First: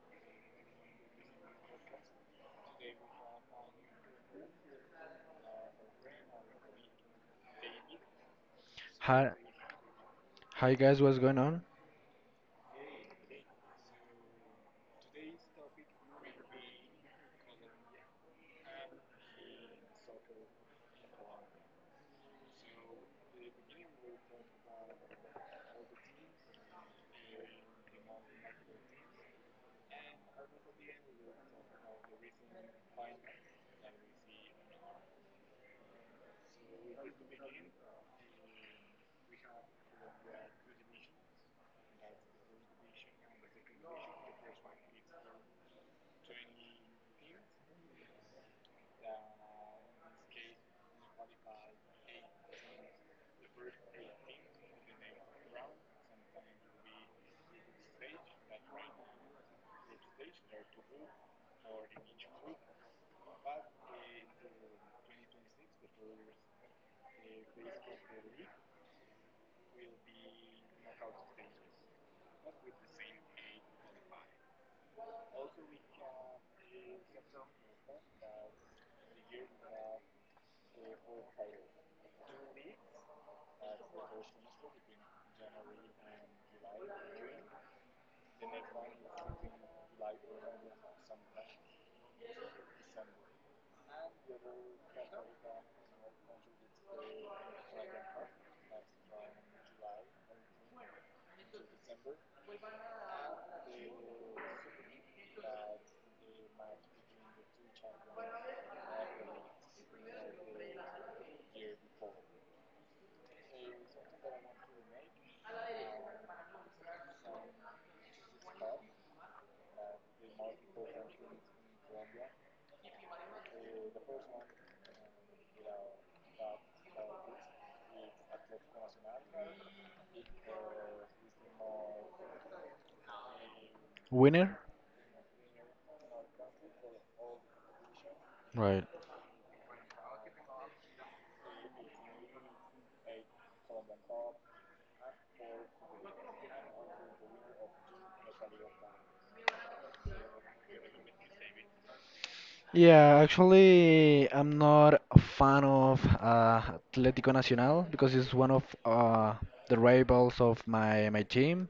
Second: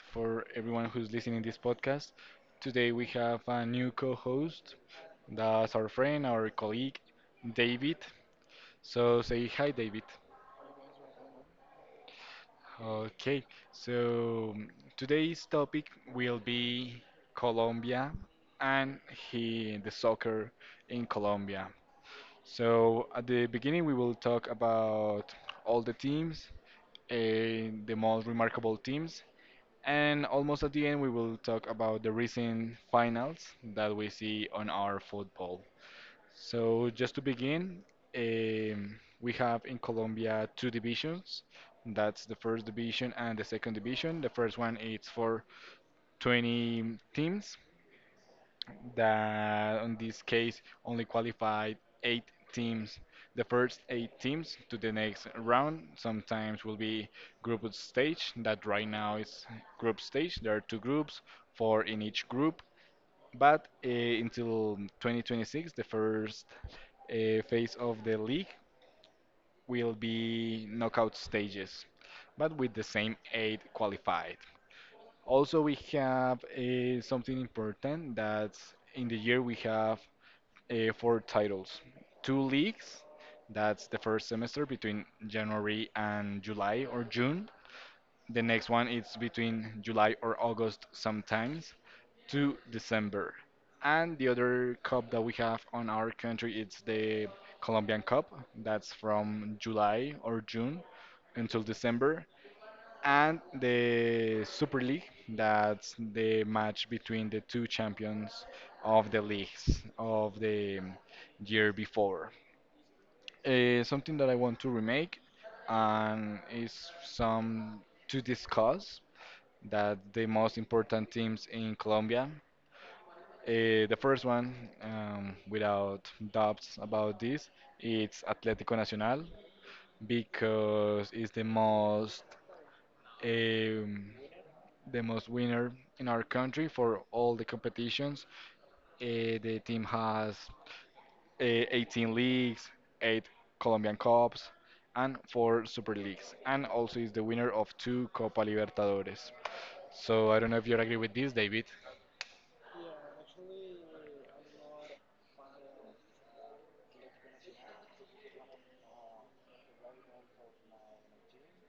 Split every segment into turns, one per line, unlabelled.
for everyone who's listening this podcast. Today we have a new co-host, that's our friend, our colleague, David. So
Hi,
say hi, David.
hi guys, what's going on?
Okay, so today's topic will be Colombia and the soccer in Colombia. So at the beginning we will talk about all the teams, the most remarkable teams. And almost at the end, we will talk about the recent finals that we see on our football. So, just to begin, um, we have in Colombia two divisions. That's the first division and the second division. The first one is for 20 teams, that in this case only qualified eight teams. The first eight teams to the next round sometimes will be group stage, that right now is group stage. There are two groups, four in each group. But until 2026, the first phase of the league will be knockout stages, but with the same eight qualified. Also, we have something important that's in the year we have four titles, two leagues. That's the first semester between January and July or June. The next one is between July or August sometimes to December. And the other cup that we have on our country it's the Colombian Cup. That's from July or June until December and the Super League, that's the match between the two champions of the leagues of the year before. Something that I want to remake and is some to discuss that the most important teams in Colombia. The first one, without doubts about this, it's Atlético Nacional because it's um,
Winner?
the most winner in our country for all the competitions.
Right.
The team has uh, 18 leagues, 8 Colombian Cups, and 4 Super Leagues, and also is the winner of 2 Copa Libertadores. So I don't know if you agree with this, David.
Yeah, actually, I'm not a fan of Atlético Nacional because it's one of the rivals of my team.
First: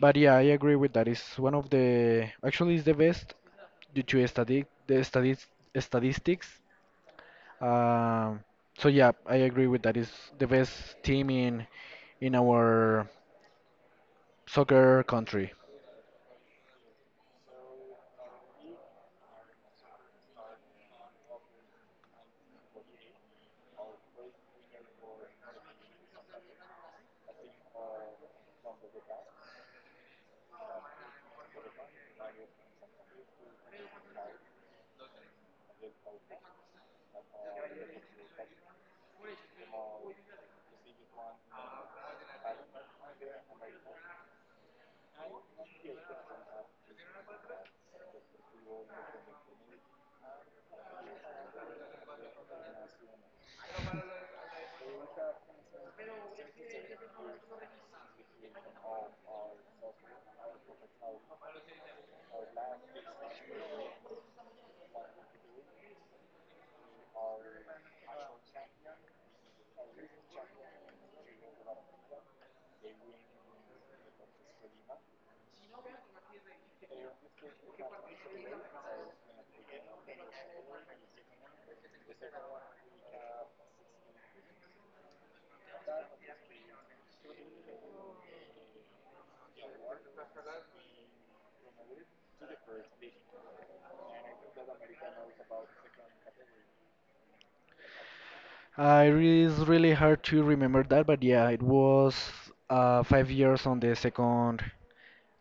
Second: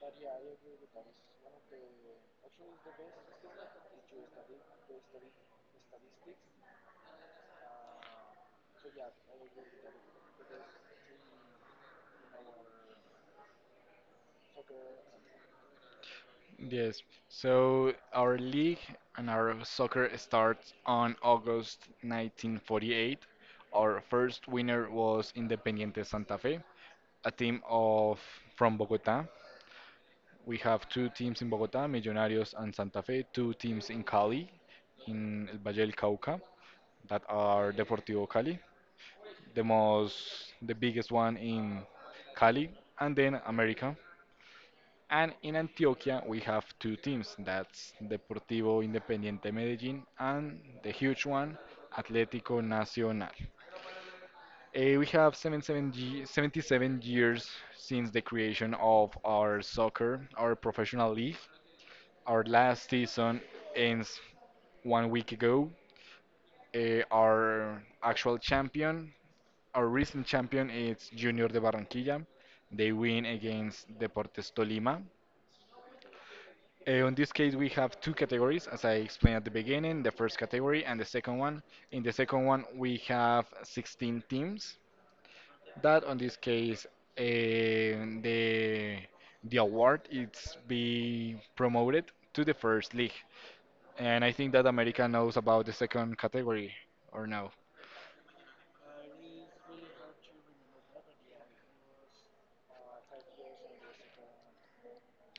But yeah, I agree with that. It's one of the actually it's the best due to study the studies statistics. Um, so yeah, I agree with that. It's the best team in our soccer country.
Yes. So our league and our soccer starts on August 1948. Our first winner was Independiente Santa Fe, a team of from Bogota. We have two teams in Bogotá, Millonarios and Santa Fe, two teams in Cali, in El Valle del Cauca, that are Deportivo Cali, the biggest one in Cali, and then America. And in Antioquia, we have two teams, that's Deportivo Independiente Medellín and the huge one, Atlético Nacional. We have 77 years since the creation of our soccer, our professional league, our last season ends one week ago. Our actual champion, our recent champion, is Junior de Barranquilla. They win against Deportes Tolima. On this case, we have two categories, as I explained at the beginning, the first category and the second one. In the second one, we have 16 teams. That, on this case, eh, the the award it's be promoted to the first league. And I think that America knows about the second category, or no?
It is really hard to remember that, but yeah, it was 5 years on the second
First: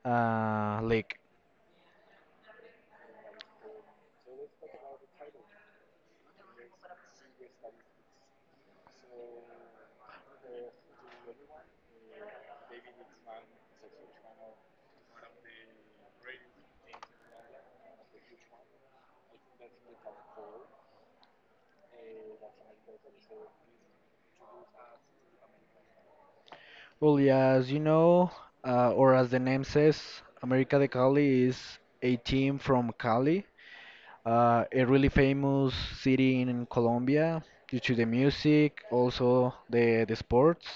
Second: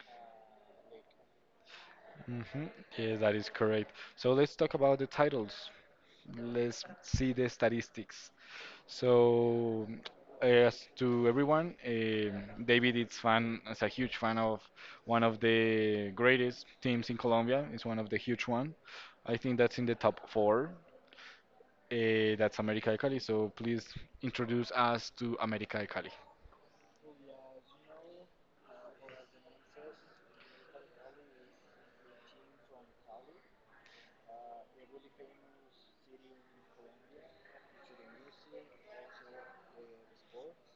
league.
Hmm. Yes, that is correct. So let's talk about the titles. Let's see the statistics. So, as to everyone, David is a huge fan of one of the greatest teams in Colombia. It's one of the huge one. I think that's in the top four. That's América de Cali. So please introduce us to América de Cali.
Well, yeah, as you know, or as the name says, América de Cali is a team from Cali. A really famous city in Colombia due to the music, also the sports.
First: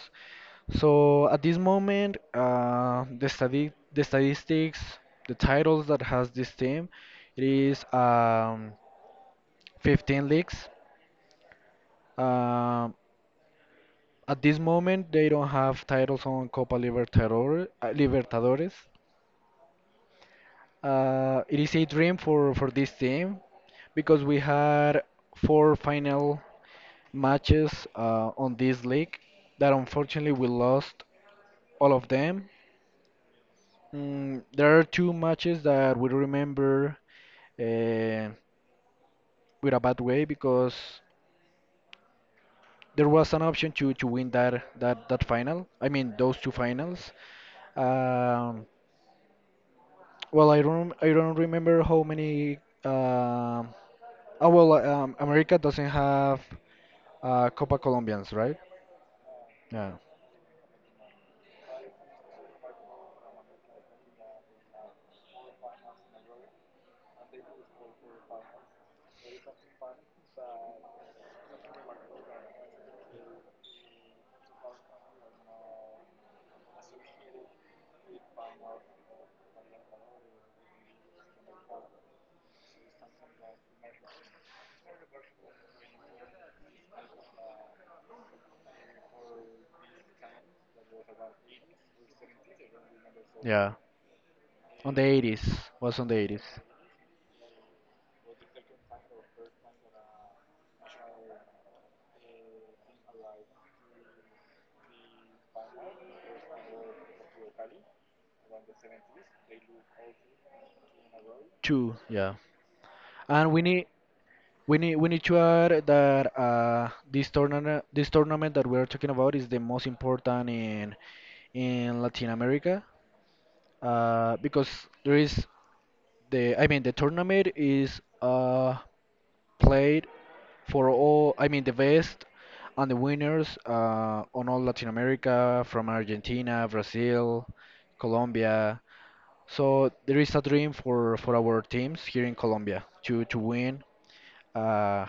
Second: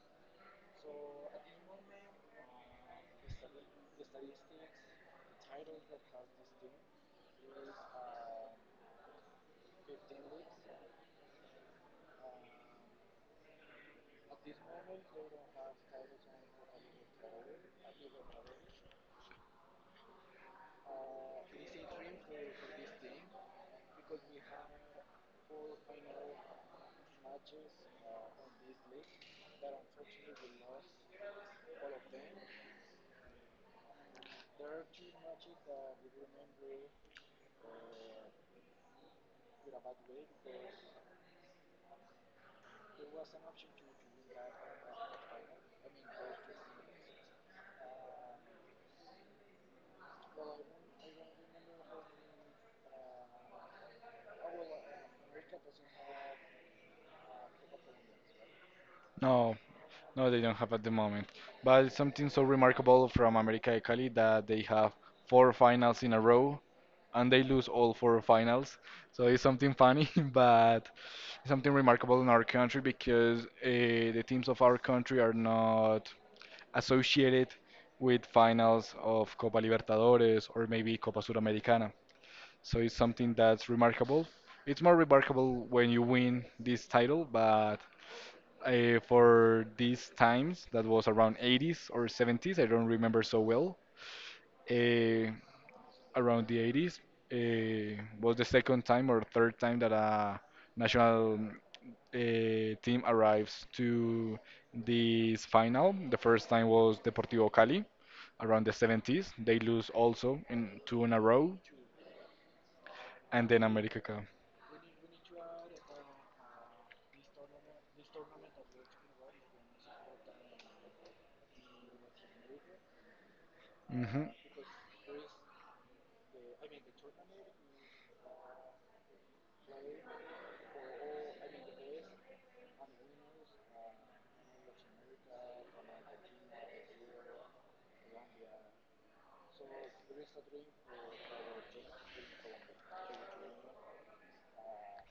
So at this moment, the statistics, the titles that has this team, it is 15 leagues. Um, at this moment, they don't have titles on Copa Libertadores, Libertadores. It is a dream for this team because we had four final matches on this league that unfortunately we lost all of them. Mm, there are two matches that we remember uh, with a bad way because there was an option to win that final. I mean, those two finals. Um, I don't remember how many. um America doesn't have Copa Colombians, right?
No,
Yeah,
no, they don't have at the moment. But something so remarkable from America de Cali that they have four finals in a row and they lose all four finals. So it's something funny, but something remarkable in our country because the teams of our country are not associated with finals of Copa Libertadores or maybe Copa Suramericana. So it's something that's remarkable. It's more remarkable when you win this title, but for these times that was around 80s or 70s, I don't remember so
yeah.
well.
On the
uh,
80s, was on the 80s.
Around the 80s was the second time or third time that a national team arrives to this final. The first time was Deportivo Cali around the 70s. They lose also in two in a row.
Two, yeah.
And
And
then America Cup.
we need to add that this tournament that we're talking about is the most important in Latin America,
Hmm.
because there is the I mean the tournament is played for all I mean the best and the winners on all Latin America, from Argentina, Brazil, Colombia. So there is a dream for our teams here in Colombia to win uh,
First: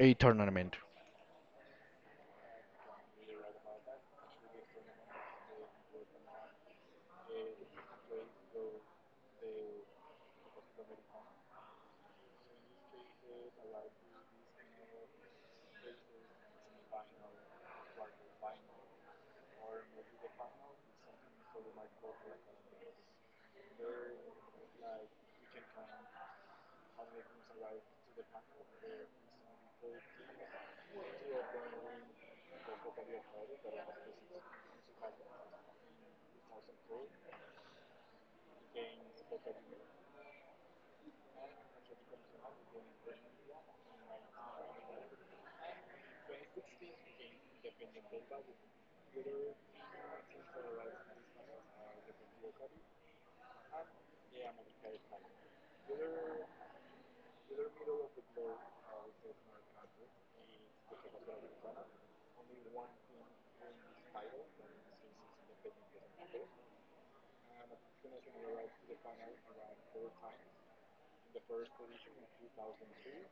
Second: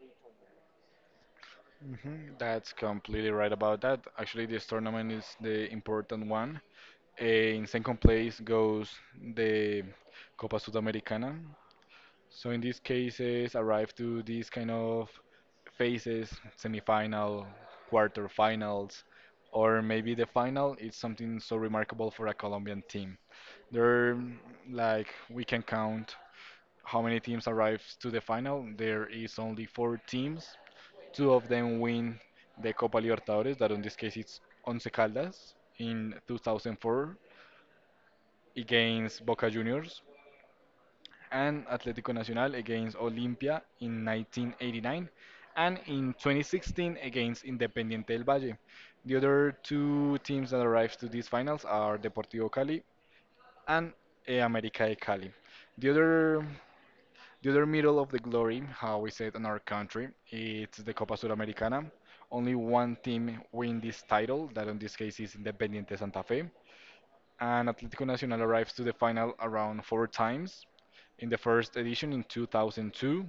a tournament.
Hmm. That's completely right about that. Actually, this tournament is the important one. In second place goes the Copa Sudamericana. So in these cases, arrive to these kind of phases, semifinal, quarter finals, or maybe the final is something so remarkable for a Colombian team. There, like we can count how many teams arrives to the final. There is only four teams. Two of them win the Copa Libertadores, that in this case it's Once Caldas in 2004 against Boca Juniors and Atlético Nacional against Olimpia in 1989 and in 2016 against Independiente del Valle. The other two teams that arrived to these finals are Deportivo Cali and América de Cali. The other the other middle of the glory, how we say it in our country, it's the Copa Suramericana. Only one team win this title, that in this case is Independiente Santa Fe. And Atlético Nacional arrives to the final around four times in the first edition in 2002,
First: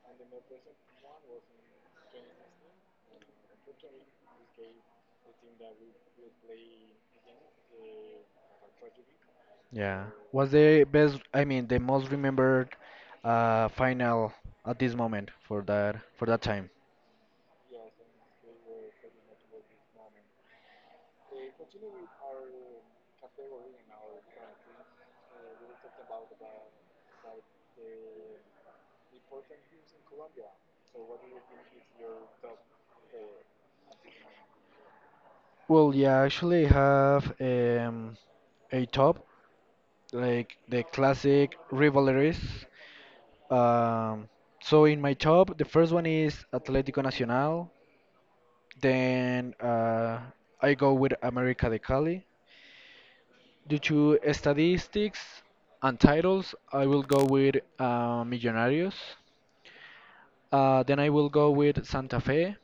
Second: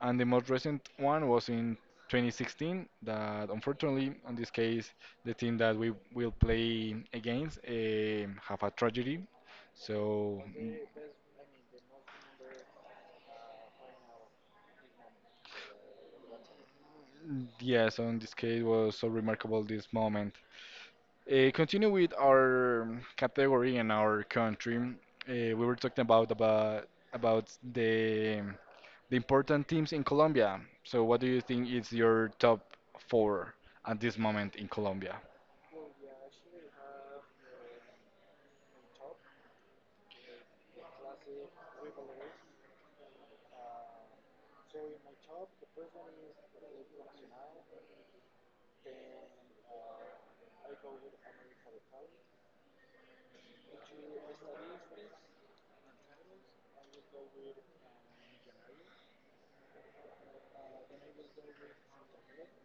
and the most recent one was in 2016. That unfortunately, in this case, the team that we will play against have a tragedy.
Yeah.
So
What's
mm,
the best, I mean, the most remembered final at this moment for that time?
yes, so in this case was so remarkable this moment. Continue with our category and our country. We were talking about the the important teams in Colombia. So, what do you think is your top four at this moment in Colombia?
Well, yeah, actually I have a top like the classic rivalries. Um, so in my top, the first one is Atlético Nacional. Then I go with América de Cali. Due to statistics and titles, I will go with Millonarios. Then I will go with Santa Fe.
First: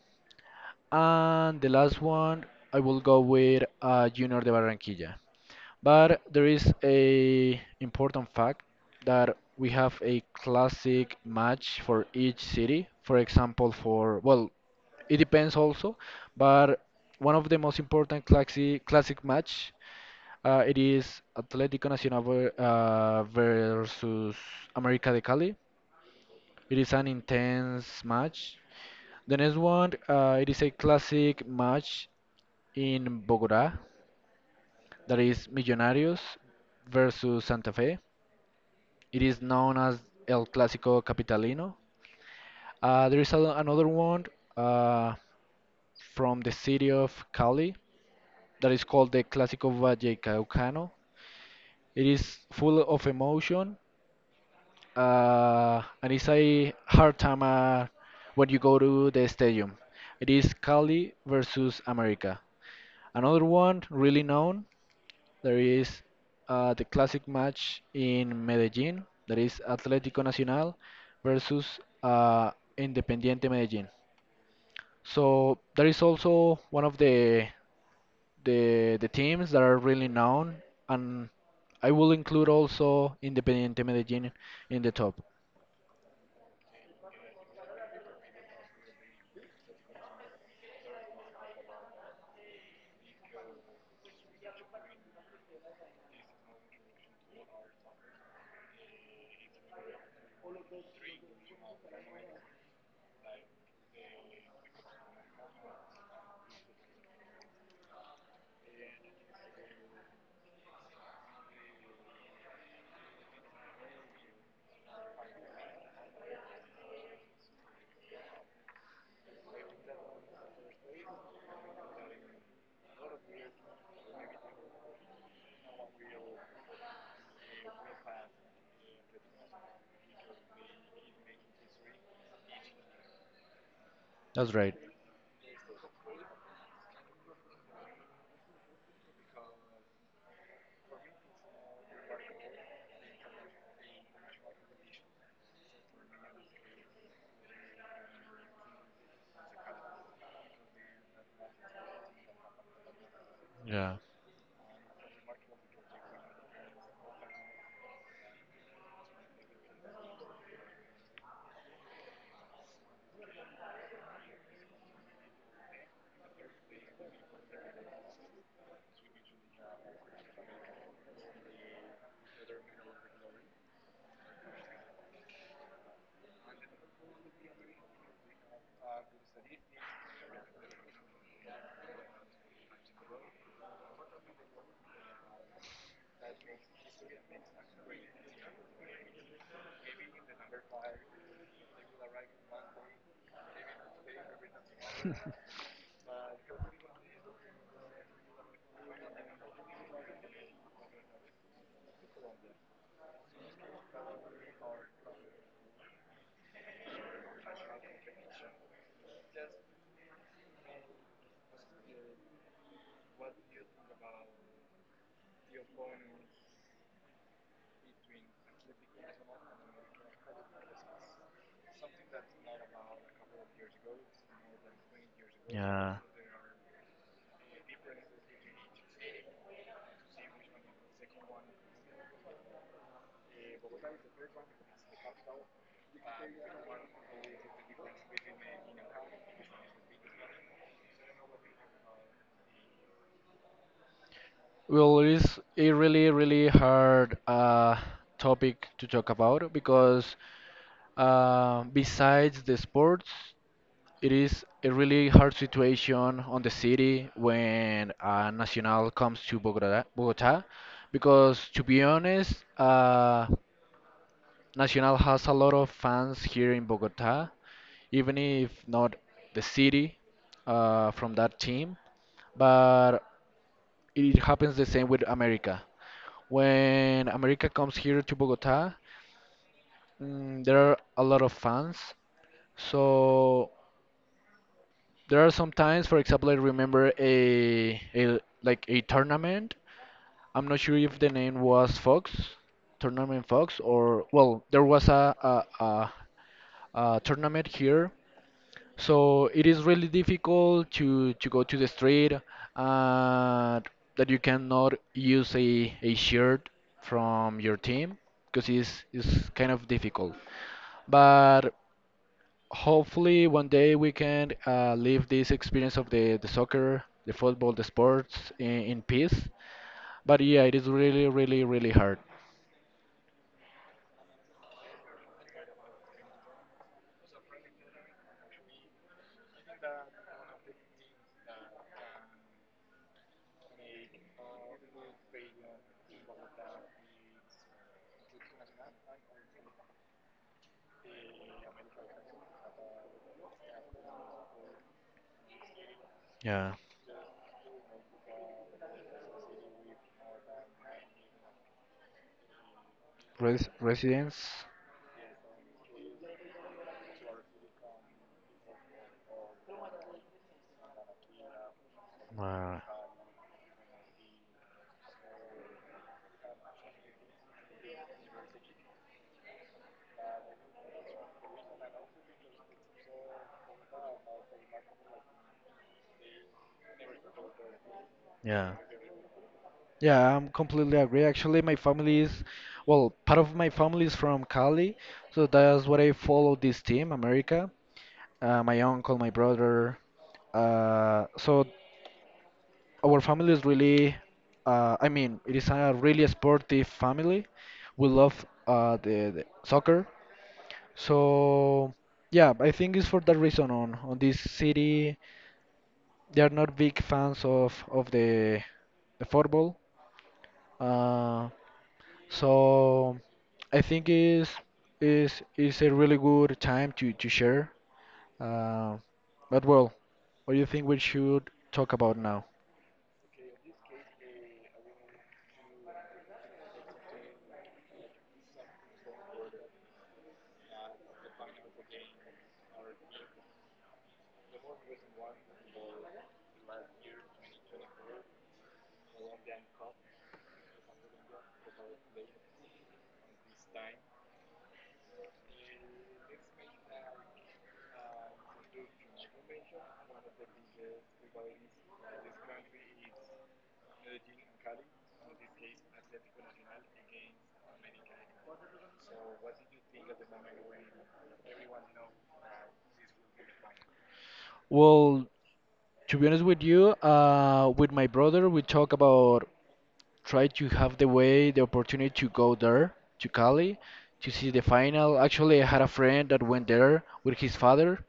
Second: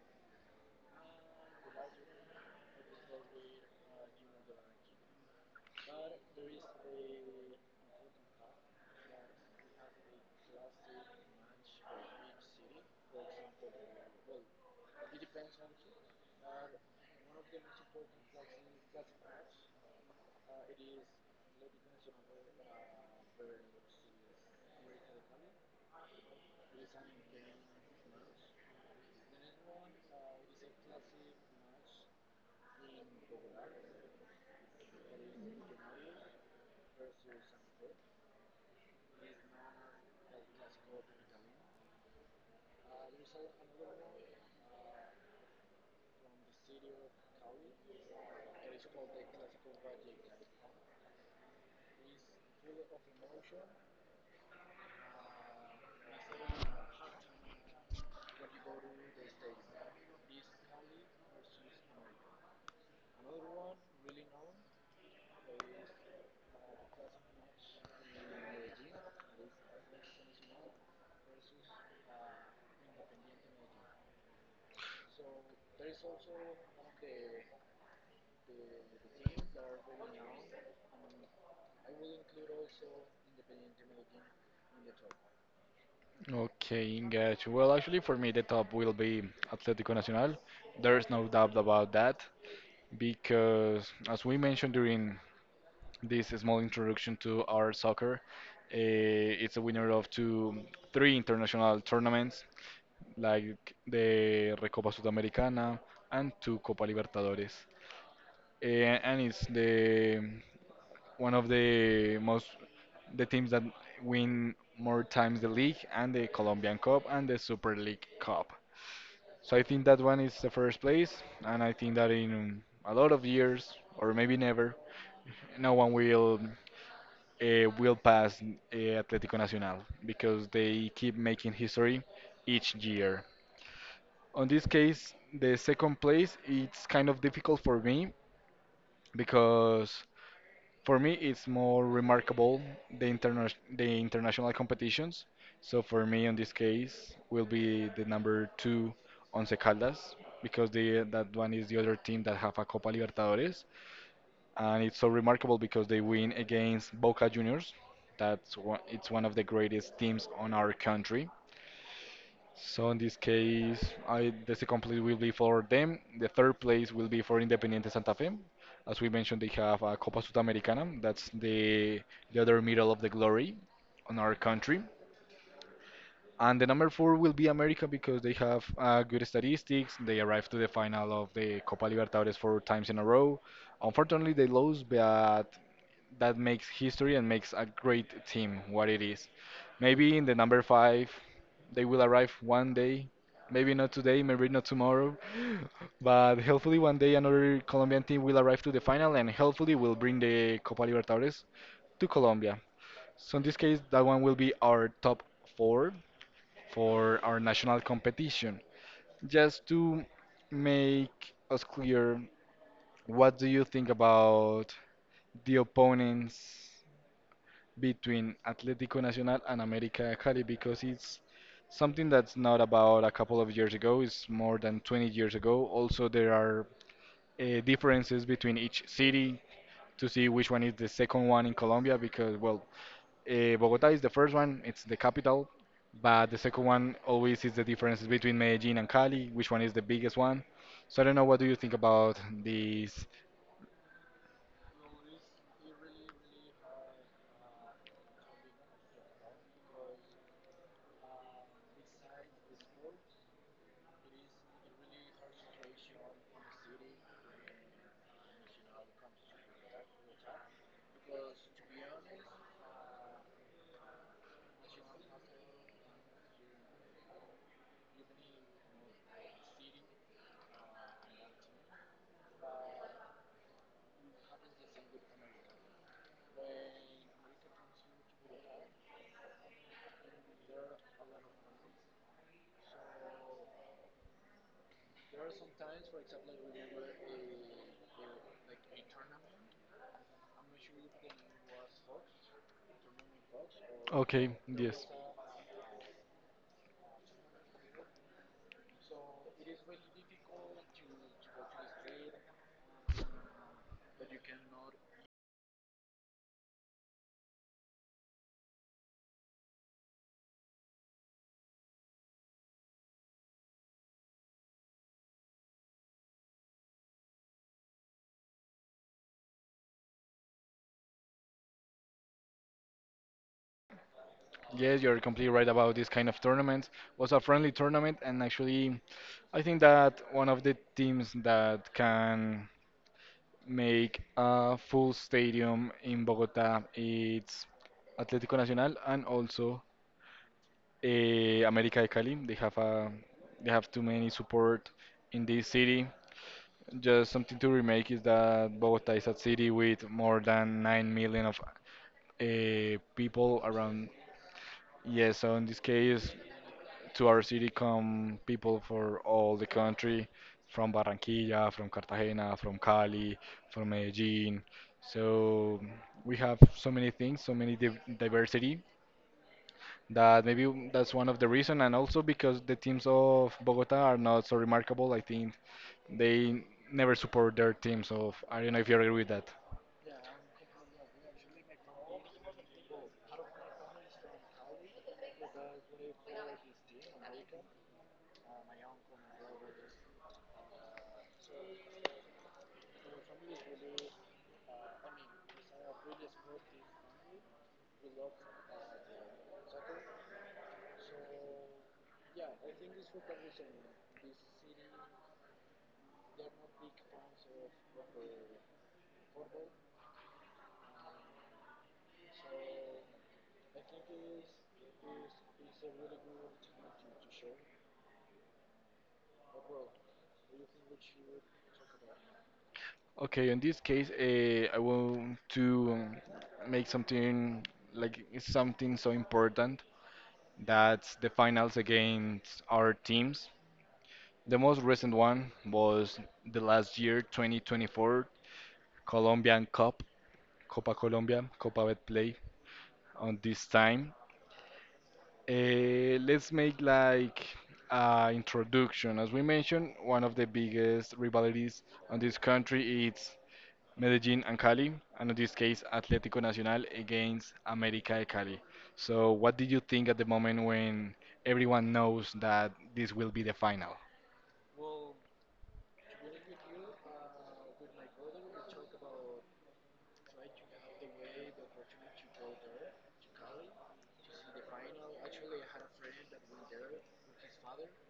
And the last one, I will go with Junior de Barranquilla. But there is a important fact that we have a classic match for each city. For example, for, well, it depends also, but one of the most important classic match, it is Atlético Nacional versus América de Cali. It is an intense match. The next one, it is a classic match in Bogotá, that is Millonarios versus Santa Fe. It is known as El Clásico Capitalino. There is another one uh, from the city of Cali that is called the Clásico Vallecaucano. It is full of emotion, and it's a hard time when you go to the stadium. It is Cali versus America. Another one really known, there is the classic match in Medellin, that is Atlético Nacional versus Independiente Medellin. So there is also one of the teams that are really known, and I will include also Independiente Medellin in the top.
Okay, engage. Well, actually, for me, the top will be Atlético Nacional. There's no doubt about that because, as we mentioned during this small introduction to our soccer, it's a winner of two, three international tournaments like the Recopa Sudamericana and two Copa Libertadores. And it's the one of the teams that win more times the league and the Colombian Cup and the Super League Cup. So I think that one is the first place, and I think that in a lot of years or maybe never, no one will will pass Atlético Nacional because they keep making history each year. On
That's
this
right.
case, the second place it's kind of difficult for me because For me, it's more remarkable the international competitions. So for me, in this case, will be the number two Once Caldas because the that one is the other team that have a Copa Libertadores,
Yeah.
and it's so remarkable because they win against Boca Juniors. That's one, it's one of the greatest teams on our country. So in this case, the second place will be for them. The third place will be for Independiente Santa Fe. As we mentioned, they have a Copa Sudamericana. That's the other medal of the glory on our country. And the number four will be America because they have good statistics. They arrived to the final of the Copa Libertadores four times in a row. Unfortunately, they lost, but that makes history and makes a great team what it is. Maybe in the number five, they will arrive one day. Maybe not today, maybe not tomorrow, but hopefully one day another Colombian team will arrive to the final and hopefully will bring the Copa Libertadores to Colombia. So in this case, that one will be our top four for our national competition. Just to make us clear, what do you think about the opponents between Atlético Nacional and América de Cali because it's something that's not about a couple of years ago, it's more than 20 years ago.
Yeah.
Also, there are differences between each city to see which one is the second one in Colombia because, well, Bogota is the first one, it's the capital, but the second one always is the differences between Medellin and Cali, which one is the biggest one. So I don't know what do you think about these.
Well, it's a really, really hard topic to talk about because besides the sports, it is a really hard situation on the city when Nacional comes to Bogota, because to be honest, Nacional has a lot of fans here in Bogota, even if not the city from that team. But it happens the same with America. When America comes here to Bogota, mm, there are a lot of fans. So there are some times, for example, I remember a like a tournament. I'm not sure if the name was Fox, Tournament Fox, or
Okay,
well, there
yes.
was a tournament here. So it is really difficult to go to the street, uh, that you cannot use a shirt from your team because it's kind of difficult. But hopefully one day we can live this experience of the soccer, the football, the sports in peace. But yeah, it is really, really, really hard.
Yes, you're completely right about this kind of tournament. Was a friendly tournament, and actually, I think that one of the teams that can make a full stadium in Bogota it's Atlético Nacional and also América de Cali. They have too many support in this city.
Yeah.
Just something to remake is that Bogota is a city with more than 9 million of people around.
Residents.
Yeah, so in this case, to our city come people for all the country, from Barranquilla, from Cartagena, from
Uh,
Cali, from Medellin. So we have so many things, so many diversity that that's one of the reason, and also because the teams of Bogota are not so remarkable. I think they never support their teams, so I
yeah.
don't know if you agree with that.
Yeah, I'm completely agree. Actually, my family is, well, part of my family is from Cali, so that's what I follow this team, America. My uncle, my brother. So our family is really, I mean, it is a really sportive family. We love the soccer. So yeah, I think it's for that reason. On this city, they are not big fans of the football. Uh, So I think is a really good time to share. Uh, but well, what do you think we should talk about now?
Okay, in this case, I want to make something like it's something so important. That's the finals against our teams. The most recent one was the last year, 2024 Colombian Cup, Copa Colombia, Copa Betplay. On this time, let's make like introduction. As we mentioned, one of the biggest rivalries on this country is Medellin and Cali, and in this case, Atlético Nacional against América de Cali. So, what did you think at the moment when everyone knows that this will be the final?
Well, to be honest with you, with my brother, we talk about try to have the way, the opportunity to go there to Cali to see the final. Actually, I had a friend that went there with his father.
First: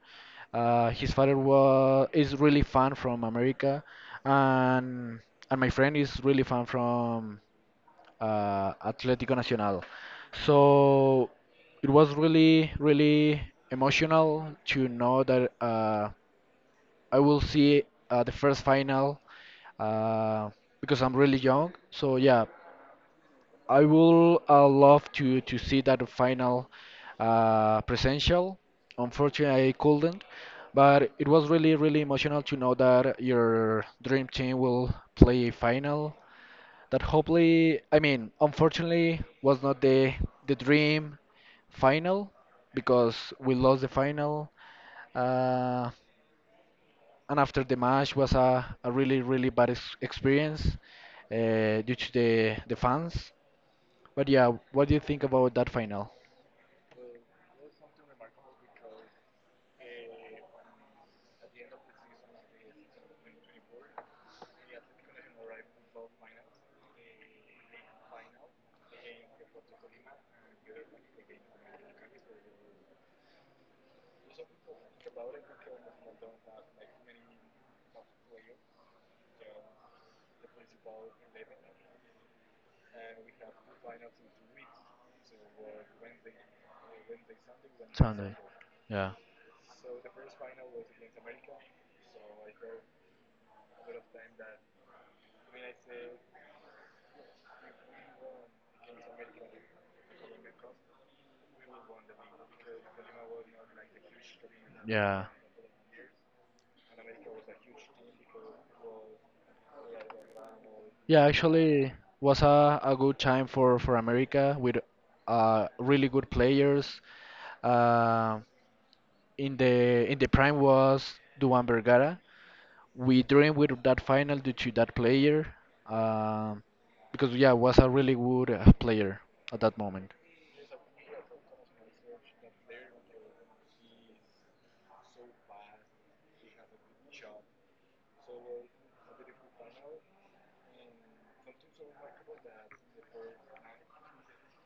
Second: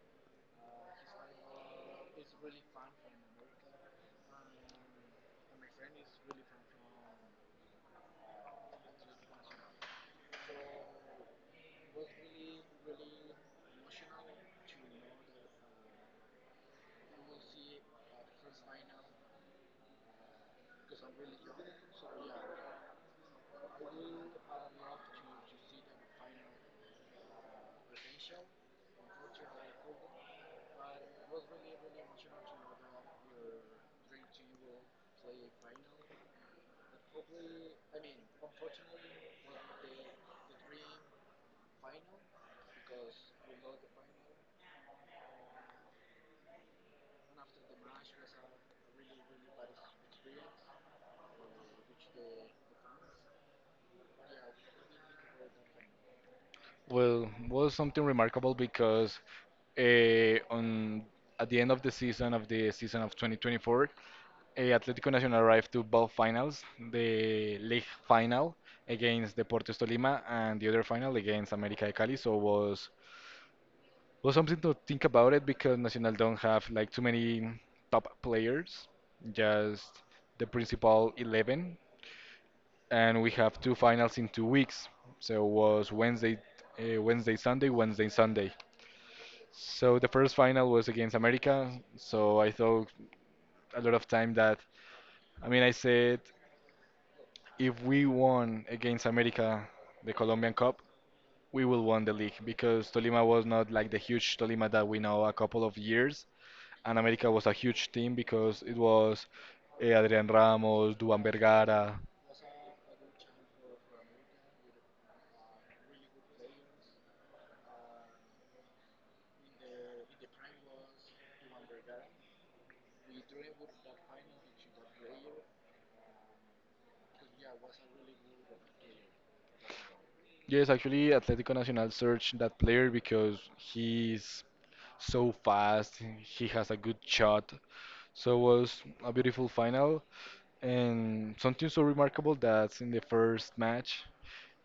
His father was is really fan from America, and my friend is really fan from Atlético Nacional. So it was really, really emotional to know that I will see the first final, uh, because I'm really young. So yeah, I will love to see that final, presential. Unfortunately, I couldn't, but it was really, really emotional to know that your dream team will play a final that hopefully I mean unfortunately was not the the dream final because we lost the final, uh, and after the match was a really really bad experience due to the fans. But yeah, what do you think about that final?
Well, was something remarkable because on at the end of the season of 2024, Atlético Nacional arrived to both finals, the league final against Deportes Tolima and the other final against América de Cali. So was well, something to think about it because Nacional don't have like too many top players, just the principal 11, and we have two finals in 2 weeks. So it was Wednesday, Sunday, Wednesday,
Sunday,
Sunday.
yeah.
So the first final was against America. So I thought a lot of time that, I mean, I said if we won against America, the Colombian Cup, we will won the league because Tolima was not like the huge Tolima that we know
Yeah.
a couple of years, and America was a huge team because it was Adrian Ramos, Duan
Yeah, actually
Vergara.
was a good time for America with really good players. Uh, in the prime was Duan Vergara. We dreamed with that final due to that player, um, because yeah, was a really good player at that moment.
Yes, actually, Atlético Nacional searched that player because he's so fast. He has a good shot. So it was a beautiful final and something so remarkable that in the first match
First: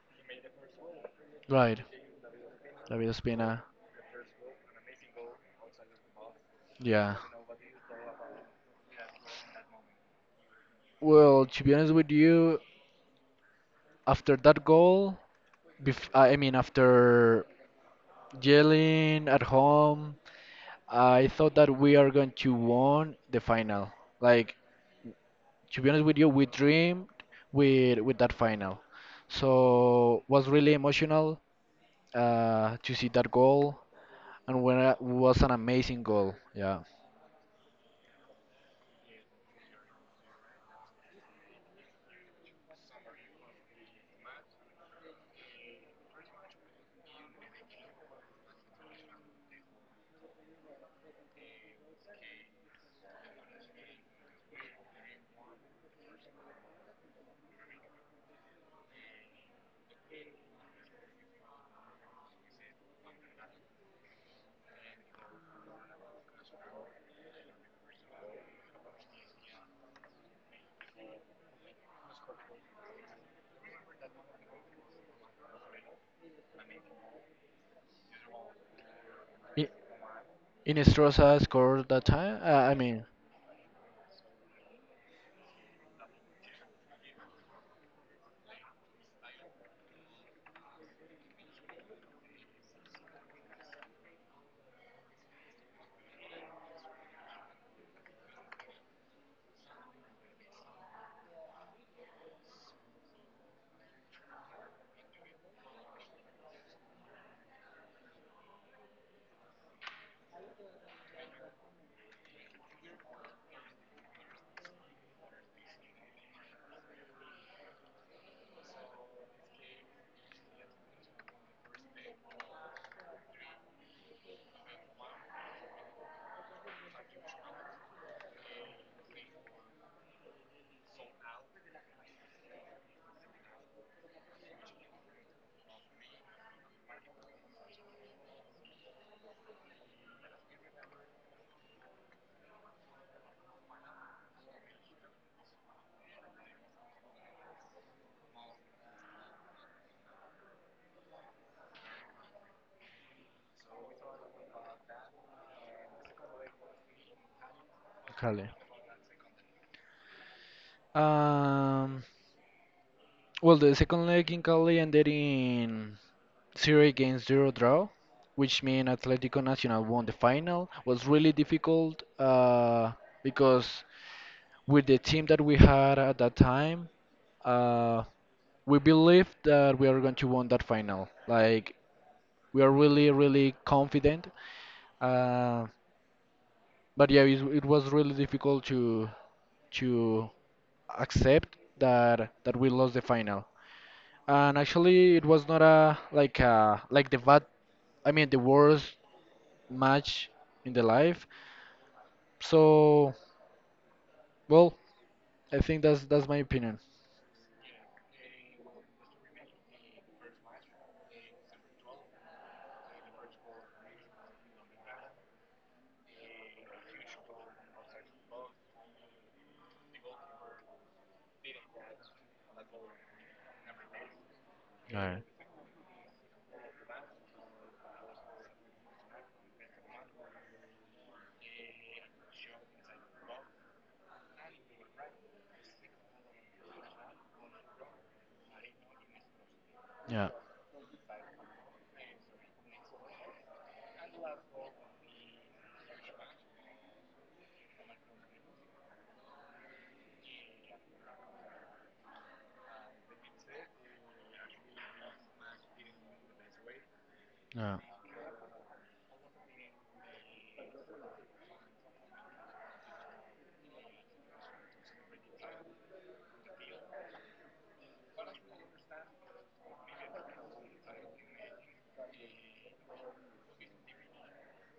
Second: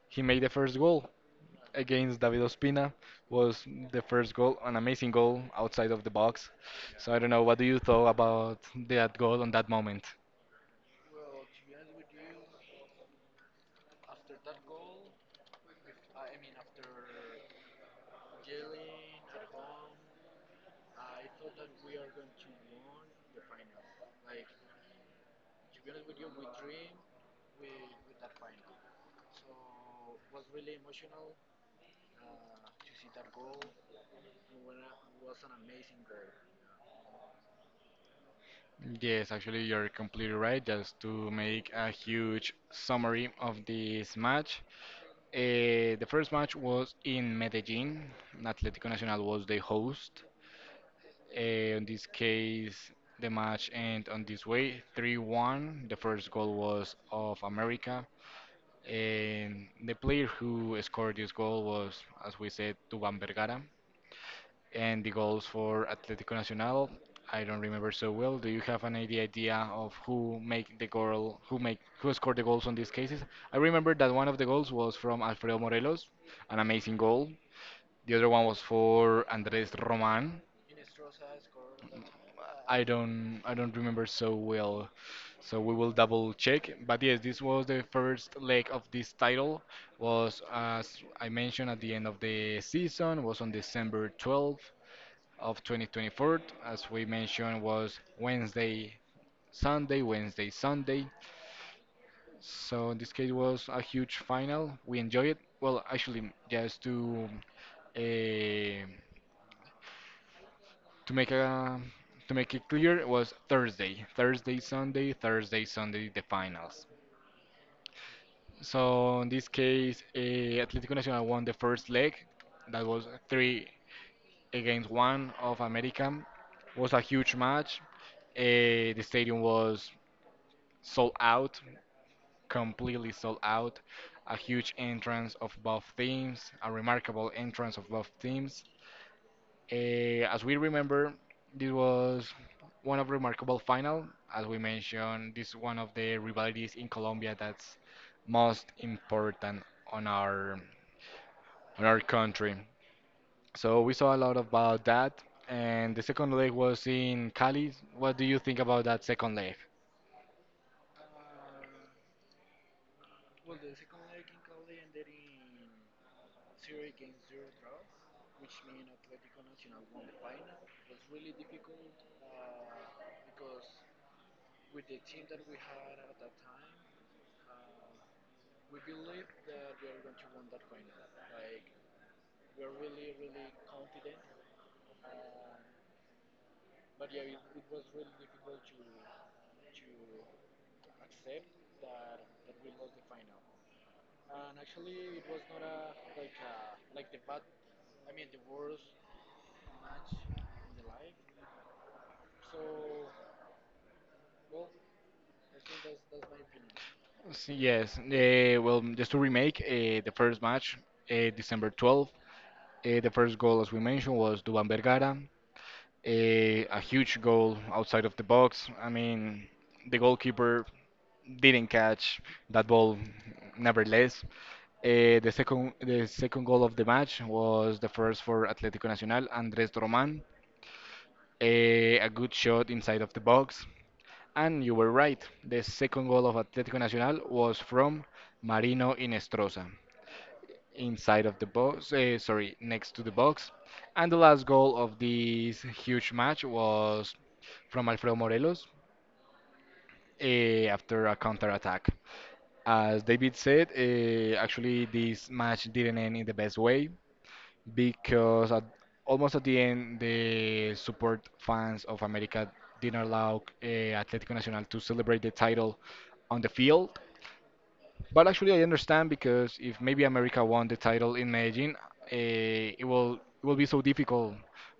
he made the first goal
Right.
against David Ospina.
David Ospina.
Was the first goal, an amazing goal outside of the box. So
Yeah.
I don't know what do you thought about that goal on that moment?
Well, to be honest with you, after that goal, bef I mean after yelling at home, I thought that we are going to won the final. Like, to be honest with you, we dreamed with that final. So was really emotional to see that goal, and when it was an amazing goal. Yeah.
Yes, actually, you're completely right. Just to make a huge summary of this match, the first match was in Medellin. Atlético Nacional was the host. In this case, the match ended on this way 3-1. The first goal was of America. And the player who scored this goal was, as we said, Tuban Vergara. And the goals for Atlético Nacional, I don't remember so well. Do you have any idea of who make the goal, who make, who scored the goals on these cases? I remember that one of the goals was from Alfredo Morelos, an amazing goal. The other one was for Andrés
I-
Román.
Inestrosa scored that time. I
I
mean,
don't, I don't remember so well. So we will double check. But yes, this was the first leg of this title. Was as I mentioned at the end of the season. Was on December 12th of 2024, as we mentioned, was Wednesday, Sunday, Wednesday, Sunday. So in this case was a huge final. We enjoyed it. Well, actually, just uh, to make a to make it clear, it was Thursday, Sunday, Thursday, Sunday, the finals. So in this case, Atlético Nacional won the first leg. That was three against one of America. Was a huge match. The stadium was sold out, completely sold out. A huge entrance of both teams, a remarkable entrance of both teams. As we remember, this was one of remarkable final. As we mentioned, this is one of the rivalities in Colombia that's most important on our on our country. So we saw a lot about that. And the second leg was in Cali. What do you
Cali.
think about that second leg?
Um, well, the second leg in Cali ended in zero against zero draw, which mean Atlético Nacional won the final. Was really difficult, because with the team that we had at that time, uh, we believe that we are going to win that final. Like, we are really, really confident. Uh, but yeah, it was really difficult to accept that we lost the final. And actually, it was not a like a like the bad. I mean, the worst match in the life. So well, I think that's my opinion.
Yes, well, just to remake the first match, December 12th, the first goal, as we mentioned, was Duban Vergara, a huge goal outside of the box. I mean, the goalkeeper didn't catch that ball, nevertheless. Uh,
Right.
the second, the second goal of the match was the first for Atlético Nacional, Andrés Román, a good shot inside of the box. And you were right, the second goal of Atlético Nacional was from Marino Inestrosa.
Yeah,
Inside of the box, sorry, next to the box. And the last goal of this huge match was from Alfredo Morelos after a counter attack. As David said, actually, this match didn't end in the best way
yeah.
because at, almost at the end, the support fans of America didn't allow Atlético Nacional to celebrate the title on the field. But actually, I understand because if maybe America won the title, imagine it will be so difficult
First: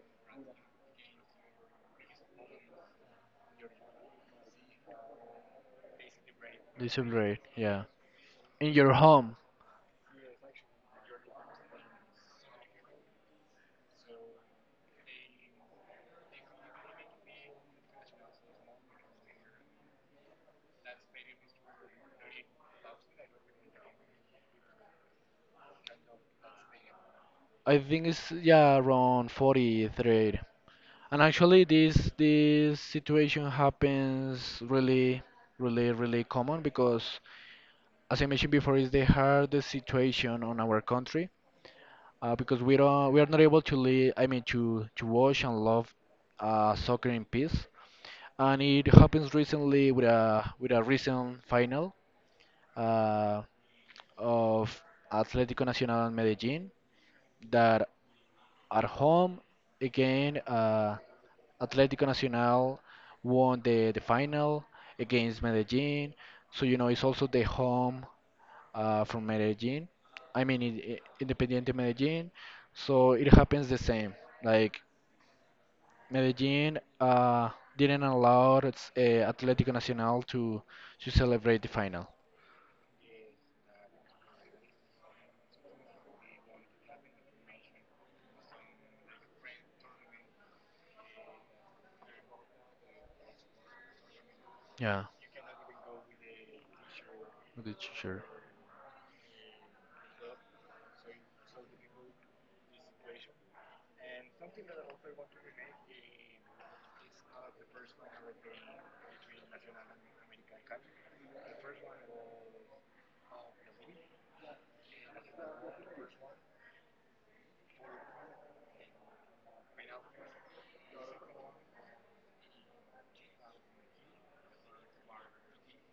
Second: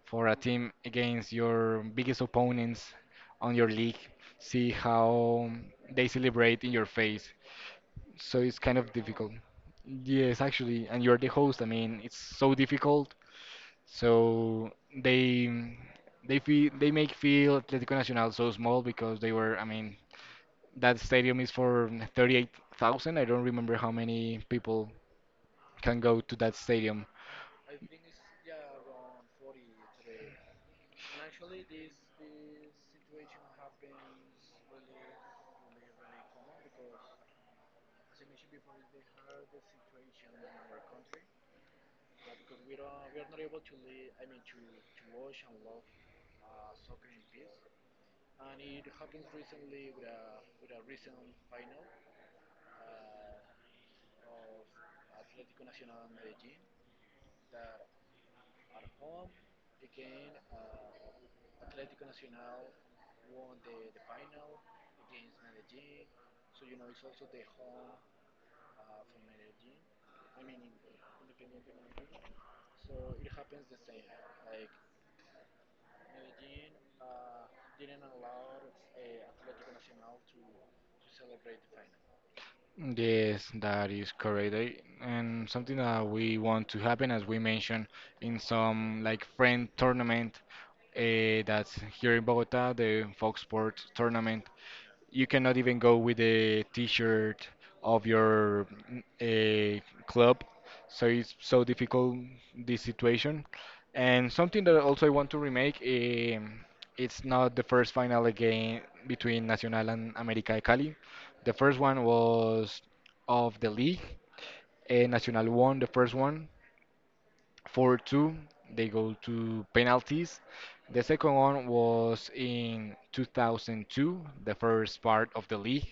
for a team against your biggest opponents on your league. See how they celebrate in your
This is
face.
great. Yeah,
So it's
in
kind of
your
difficult.
home.
Yes, actually, and you're the host. I mean, it's so difficult. So they they make feel Atlético Nacional so small because they were. I mean, that stadium is for 38,000. I don't remember how many people can go to that stadium.
I think it's yeah around 43. And actually this situation happens really really common because as I mentioned before, it's the hardest situation on our country, because we are not able to live, I mean, to watch and love soccer in peace. And it happens recently with a recent final, uh, of Atlético Nacional and Medellín, that at home again. Atlético Nacional won the final against Medellin. So, you know, it's also the home from Medellin. I mean, Independiente Medellin. So it happens the same. Like, Medellin didn't allow its, Atlético Nacional to celebrate the final.
Yes, that is correct. And something that we want to happen, as we mentioned, in some like friend tournament that's here in Bogota, the Fox Sports tournament.
Yeah.
You cannot even go with a t-shirt
That's
of
sure.
your a club, so it's so difficult this situation. And something that also I want to remake, um, it's not the first final again between Nacional and america de Cali. The first one was of the league, and Nacional won the first one 4-2. They go to penalties. The second one was in 2002, the first part of the league,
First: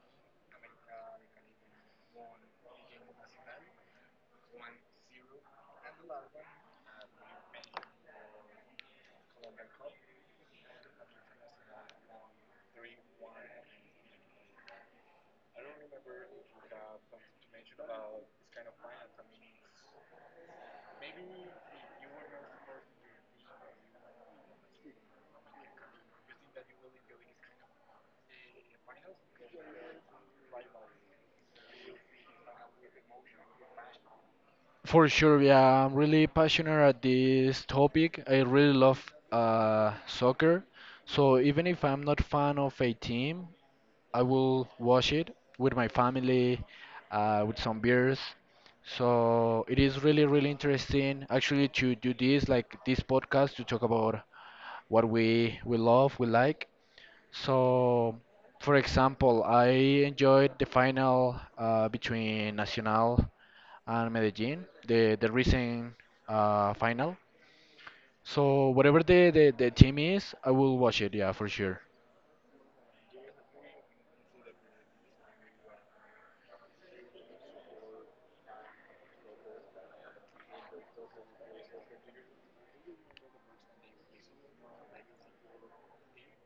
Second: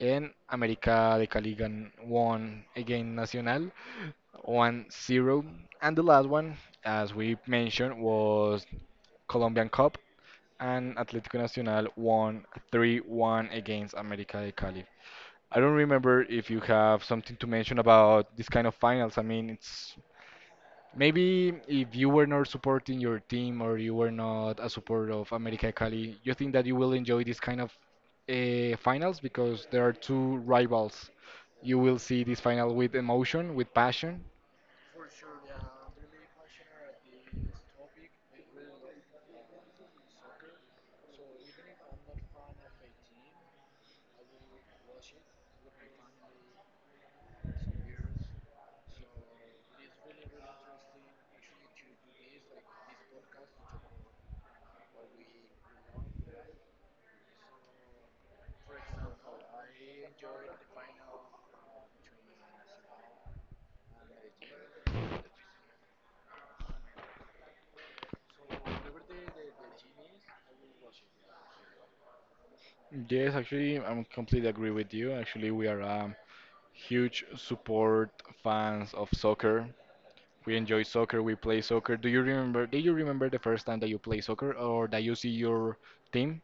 and América de Cali won against Nacional 1-0. And the last one, as we mentioned, was Colombian Cup, and Atlético Nacional won 3-1 against América de Cali. I don't remember if you have something to mention about this kind of finals. I mean, it's, maybe if you were not supporting your team or you were not a supporter of America Cali, you think that you will enjoy this kind of finals because there are two rivals. You will see this final with emotion, with passion.
For sure, yeah, I'm really passionate at this topic. I really love soccer. So even if I'm not fan of a team, I will watch it with my family, with some beers. So it is really, really interesting actually to do this, like this podcast, to talk about what we love, we like. So, for example, I enjoyed the final between Nacional and Medellin, the recent final. So whatever the team is, I will watch it. Yeah, for sure.
Yes, actually, I'm completely agree with you. Actually, we are huge support fans of soccer. We enjoy soccer. We play soccer. Do you remember? Do you remember the first time that you play soccer or that you see your team?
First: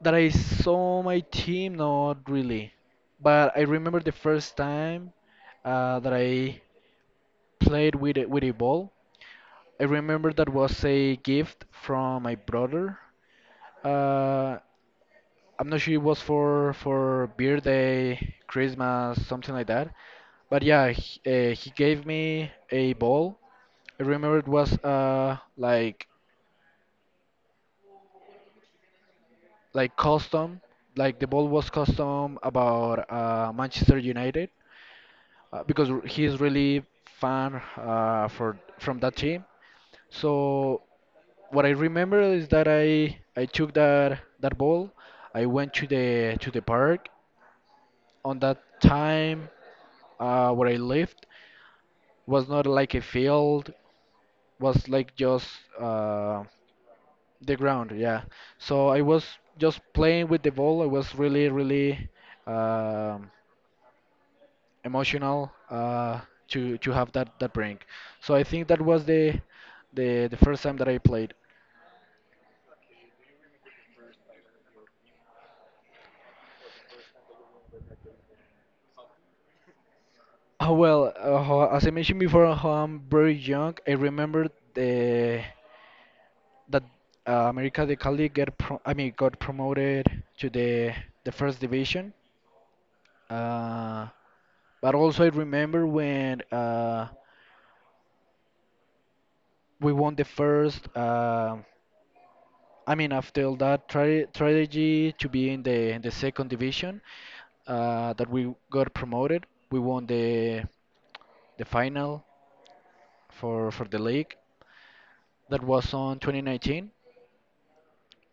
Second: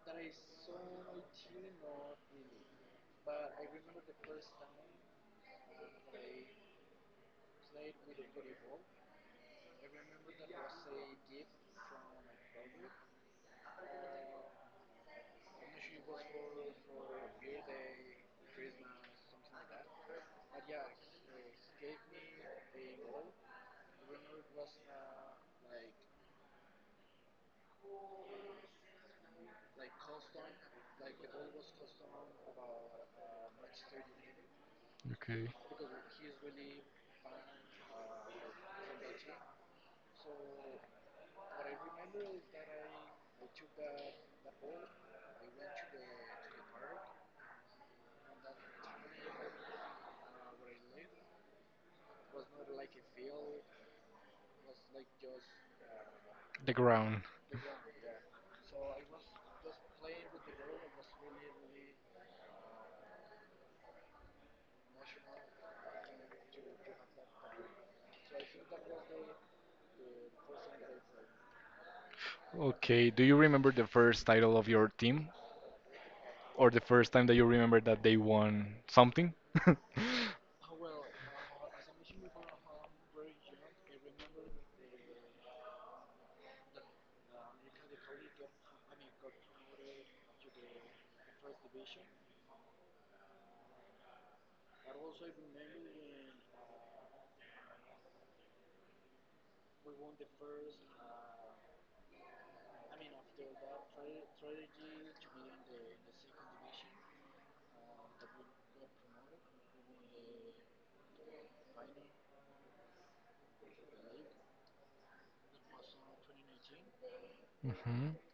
That I saw my team, not really. But I remember the first time that I played with with a ball. I remember that was a gift from my brother. Uh, I'm not sure it was for birthday, Christmas, something like that. But yeah, he gave me a ball. I remember it was like custom, like the ball was custom about Manchester United
Okay.
because he is really fan for from that team. So what I remember is that I took that ball. I went to the park. On that time where I lived was not like a field, was like just uh,
The ground.
the ground. Yeah. So I was just playing with the ball. I was really really. Um, emotional, to have that break. So I think that was the first time that I played.
Okay, do you remember the first title of your team? Or the first time that you remember that they won something? hmm
Oh well, as I mentioned before, how I'm very young. I remember the that America de Cali get pro I mean got promoted to the first division. Uh, but also I remember when we won the first. I mean, after all that tra strategy to be in the second division, that we got promoted, we won the final for the league. That was on 2019.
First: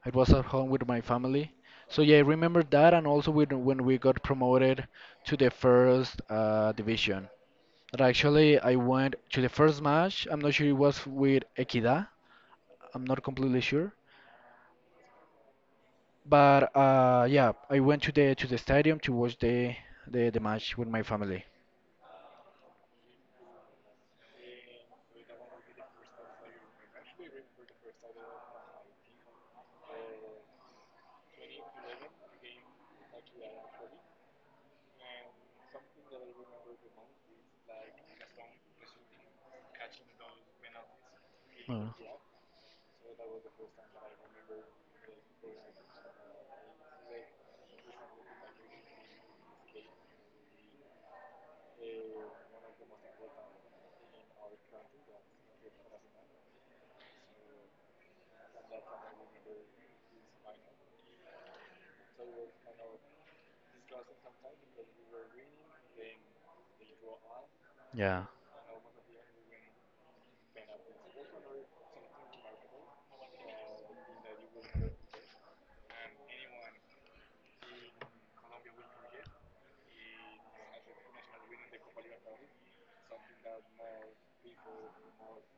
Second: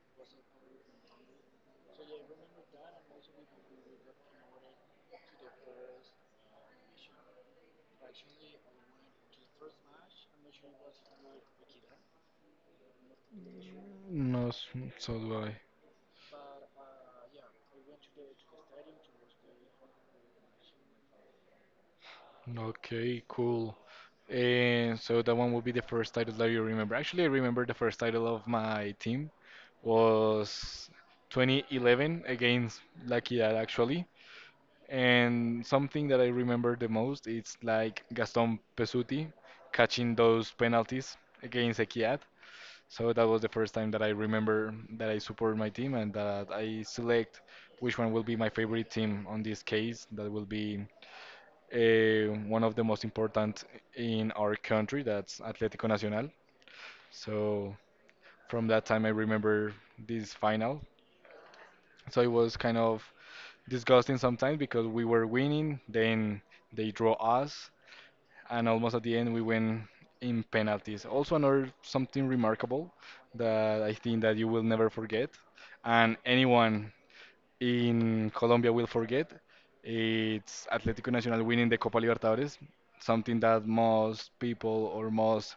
It was at home with my family. So yeah, I remember that, and also with, when we got promoted to the first division. That actually I went to the first match. I'm not sure it was with Equidad. I'm not completely sure.
No, so do I.
But yeah, I went to the stadium to watch the match with my family.
Okay, cool. And so that one will be the first title that you remember. Actually, I remember the first title of my team was 2011 against Lucky Dad, actually. And something that I remember the most is like Gaston Pesuti catching those penalties against
Uh,
Equidad. So that was the first time that I remember that I support my team and that I select which one will be my favorite team. On this case, that will be one of the most important in our country, that's Atlético Nacional. So from that time, I remember this final. So it was kind of disgusting sometimes because we were winning, then they draw us,
yeah,
and almost at the end we win in penalties. Also another something remarkable that I think that you will never forget, and anyone in Colombia will forget. It's Atlético Nacional winning the Copa Libertadores, something that most people or most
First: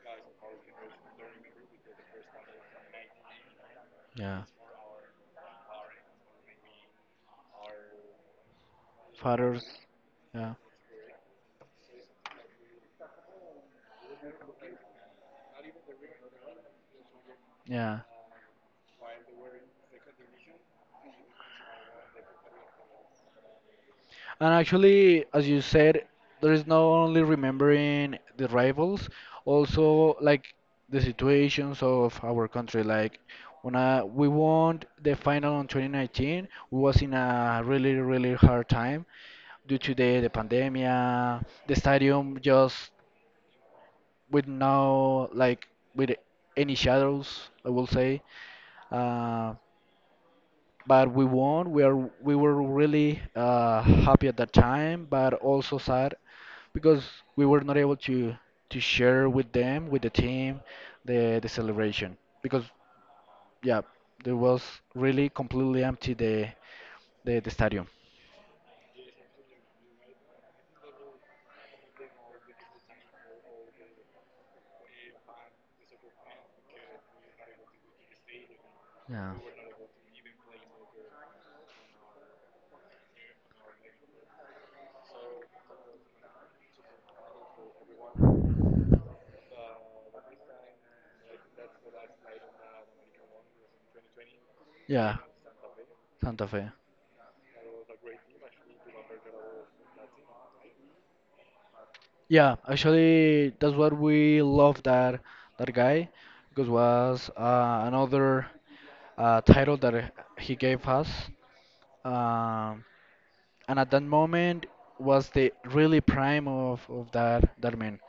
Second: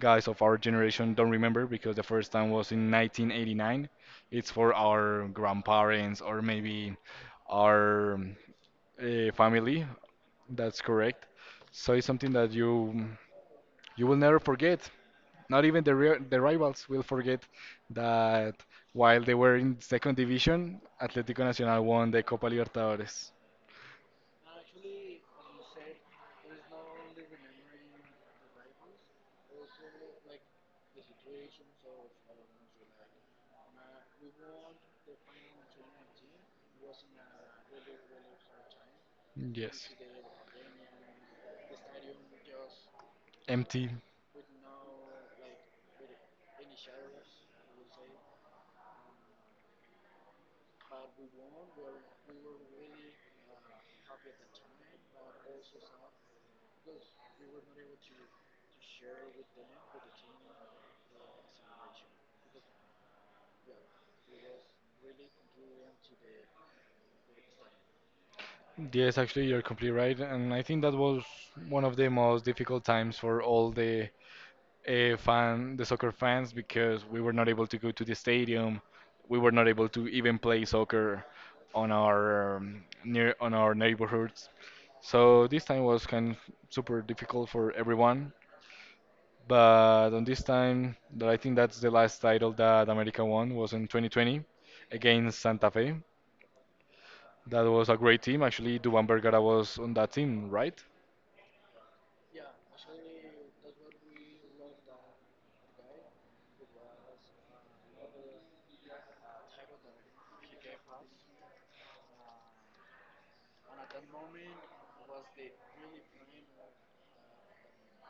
guys of our generation don't remember because the first time was in 1989.
yeah.
It's for our grandparents or maybe our
Fathers,
family.
yeah,
That's correct. So it's something that you will never forget. Not even the rivals will forget
yeah.
that while they were in second division, Atlético Nacional won the Copa Libertadores.
And actually, as you said, there is not only remembering the rivals, also like the situations of our country. Like when we won the final in 2019, we was in a really, really hard time due
Yes.
to the pandemia, the stadium just
Empty.
with no like with any shadows, I will say. Uh, but we won. We were really happy at that time, but also sad because we were not able to share with them, with the team, the celebration because yeah, there was really completely empty the stadium.
Yes, actually, you're completely right, and I think that was one of the most difficult times for all the fan, the soccer fans, because we were not able to go to the stadium,
Yeah,
we were not able to even play soccer on our near on our neighborhoods. So this time was kind of super difficult for everyone. But on this time, that I think that's the last title that America won was in 2020
yeah,
against Santa Fe.
Santa Fe.
That was a great team. Actually, Duban Vergara was on that team, right?
Yeah, actually that's what we love that that guy because was another title that he gave us. Um, and at that moment was the really prime of, that man.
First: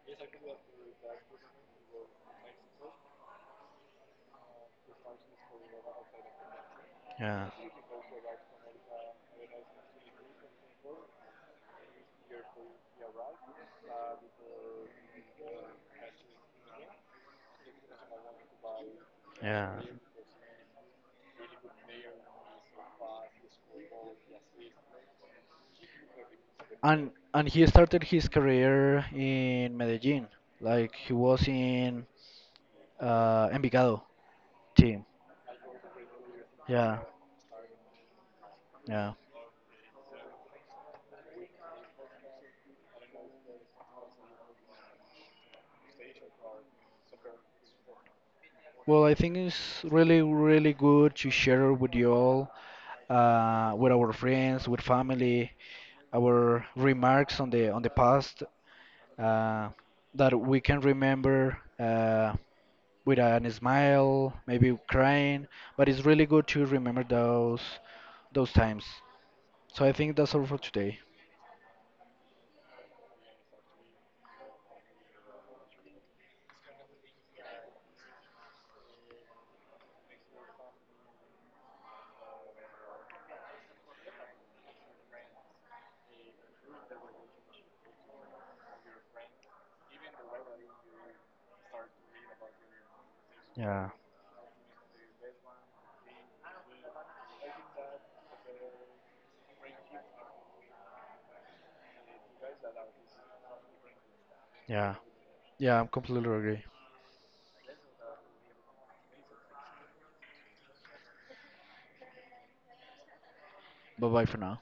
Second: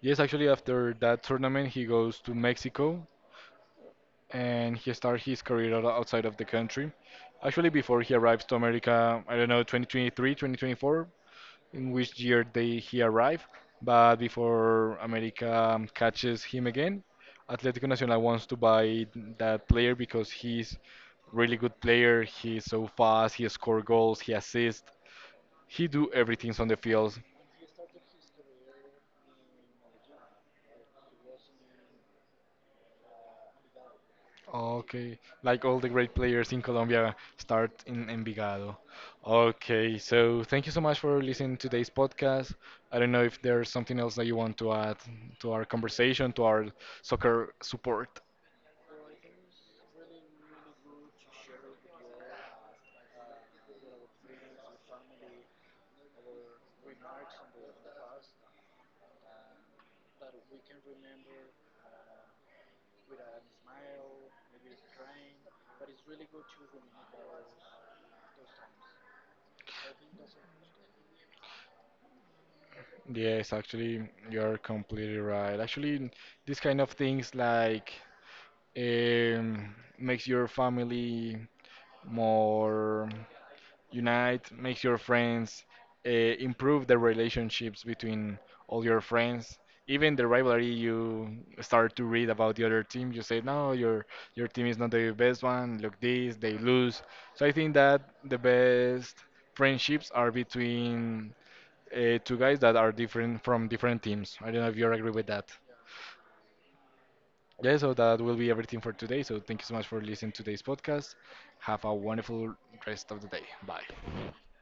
Yes, actually, after that tournament, he goes to Mexico and he starts his career outside of the country.
Yeah,
Actually, before he arrives to America, I don't know, 2023, 2024, in which year they he arrived, but before America catches him again, Atlético Nacional wants to buy that
yeah.
player because he's really good player. He's so fast. He score goals. He assists. He do everything on the
And
field.
he started his career in Medellin, like he was in Envigado team.
Okay, like all the great players in
Yeah,
Colombia start in Envigado.
yeah.
Okay, so thank you so much for listening to today's podcast. I don't know if there's something else that you want to add to our conversation, to our soccer support.
Well, I think it's really really good to share with you all, with our friends, with family, our remarks on the past uh, that we can remember. With an smile, maybe crying, but it's really good to remember those times. So I think that's all for today.
Yes, actually, you're completely right. Actually, these kind of things like makes your family more unite, make your friends, improve the relationships between all your friends. Even the rivalry you start to read about the other team, you say, no,
Yeah,
your team is not the best one. Look this, they lose. So I think that the best friendships are between two guys that are different from different teams. I don't know if you
yeah,
agree with that.
yeah, I'm completely agree.
Yeah, so that will be everything for today. So thank you so much for listening to today's podcast. Have a wonderful rest of the day. Bye.
Bye bye for now.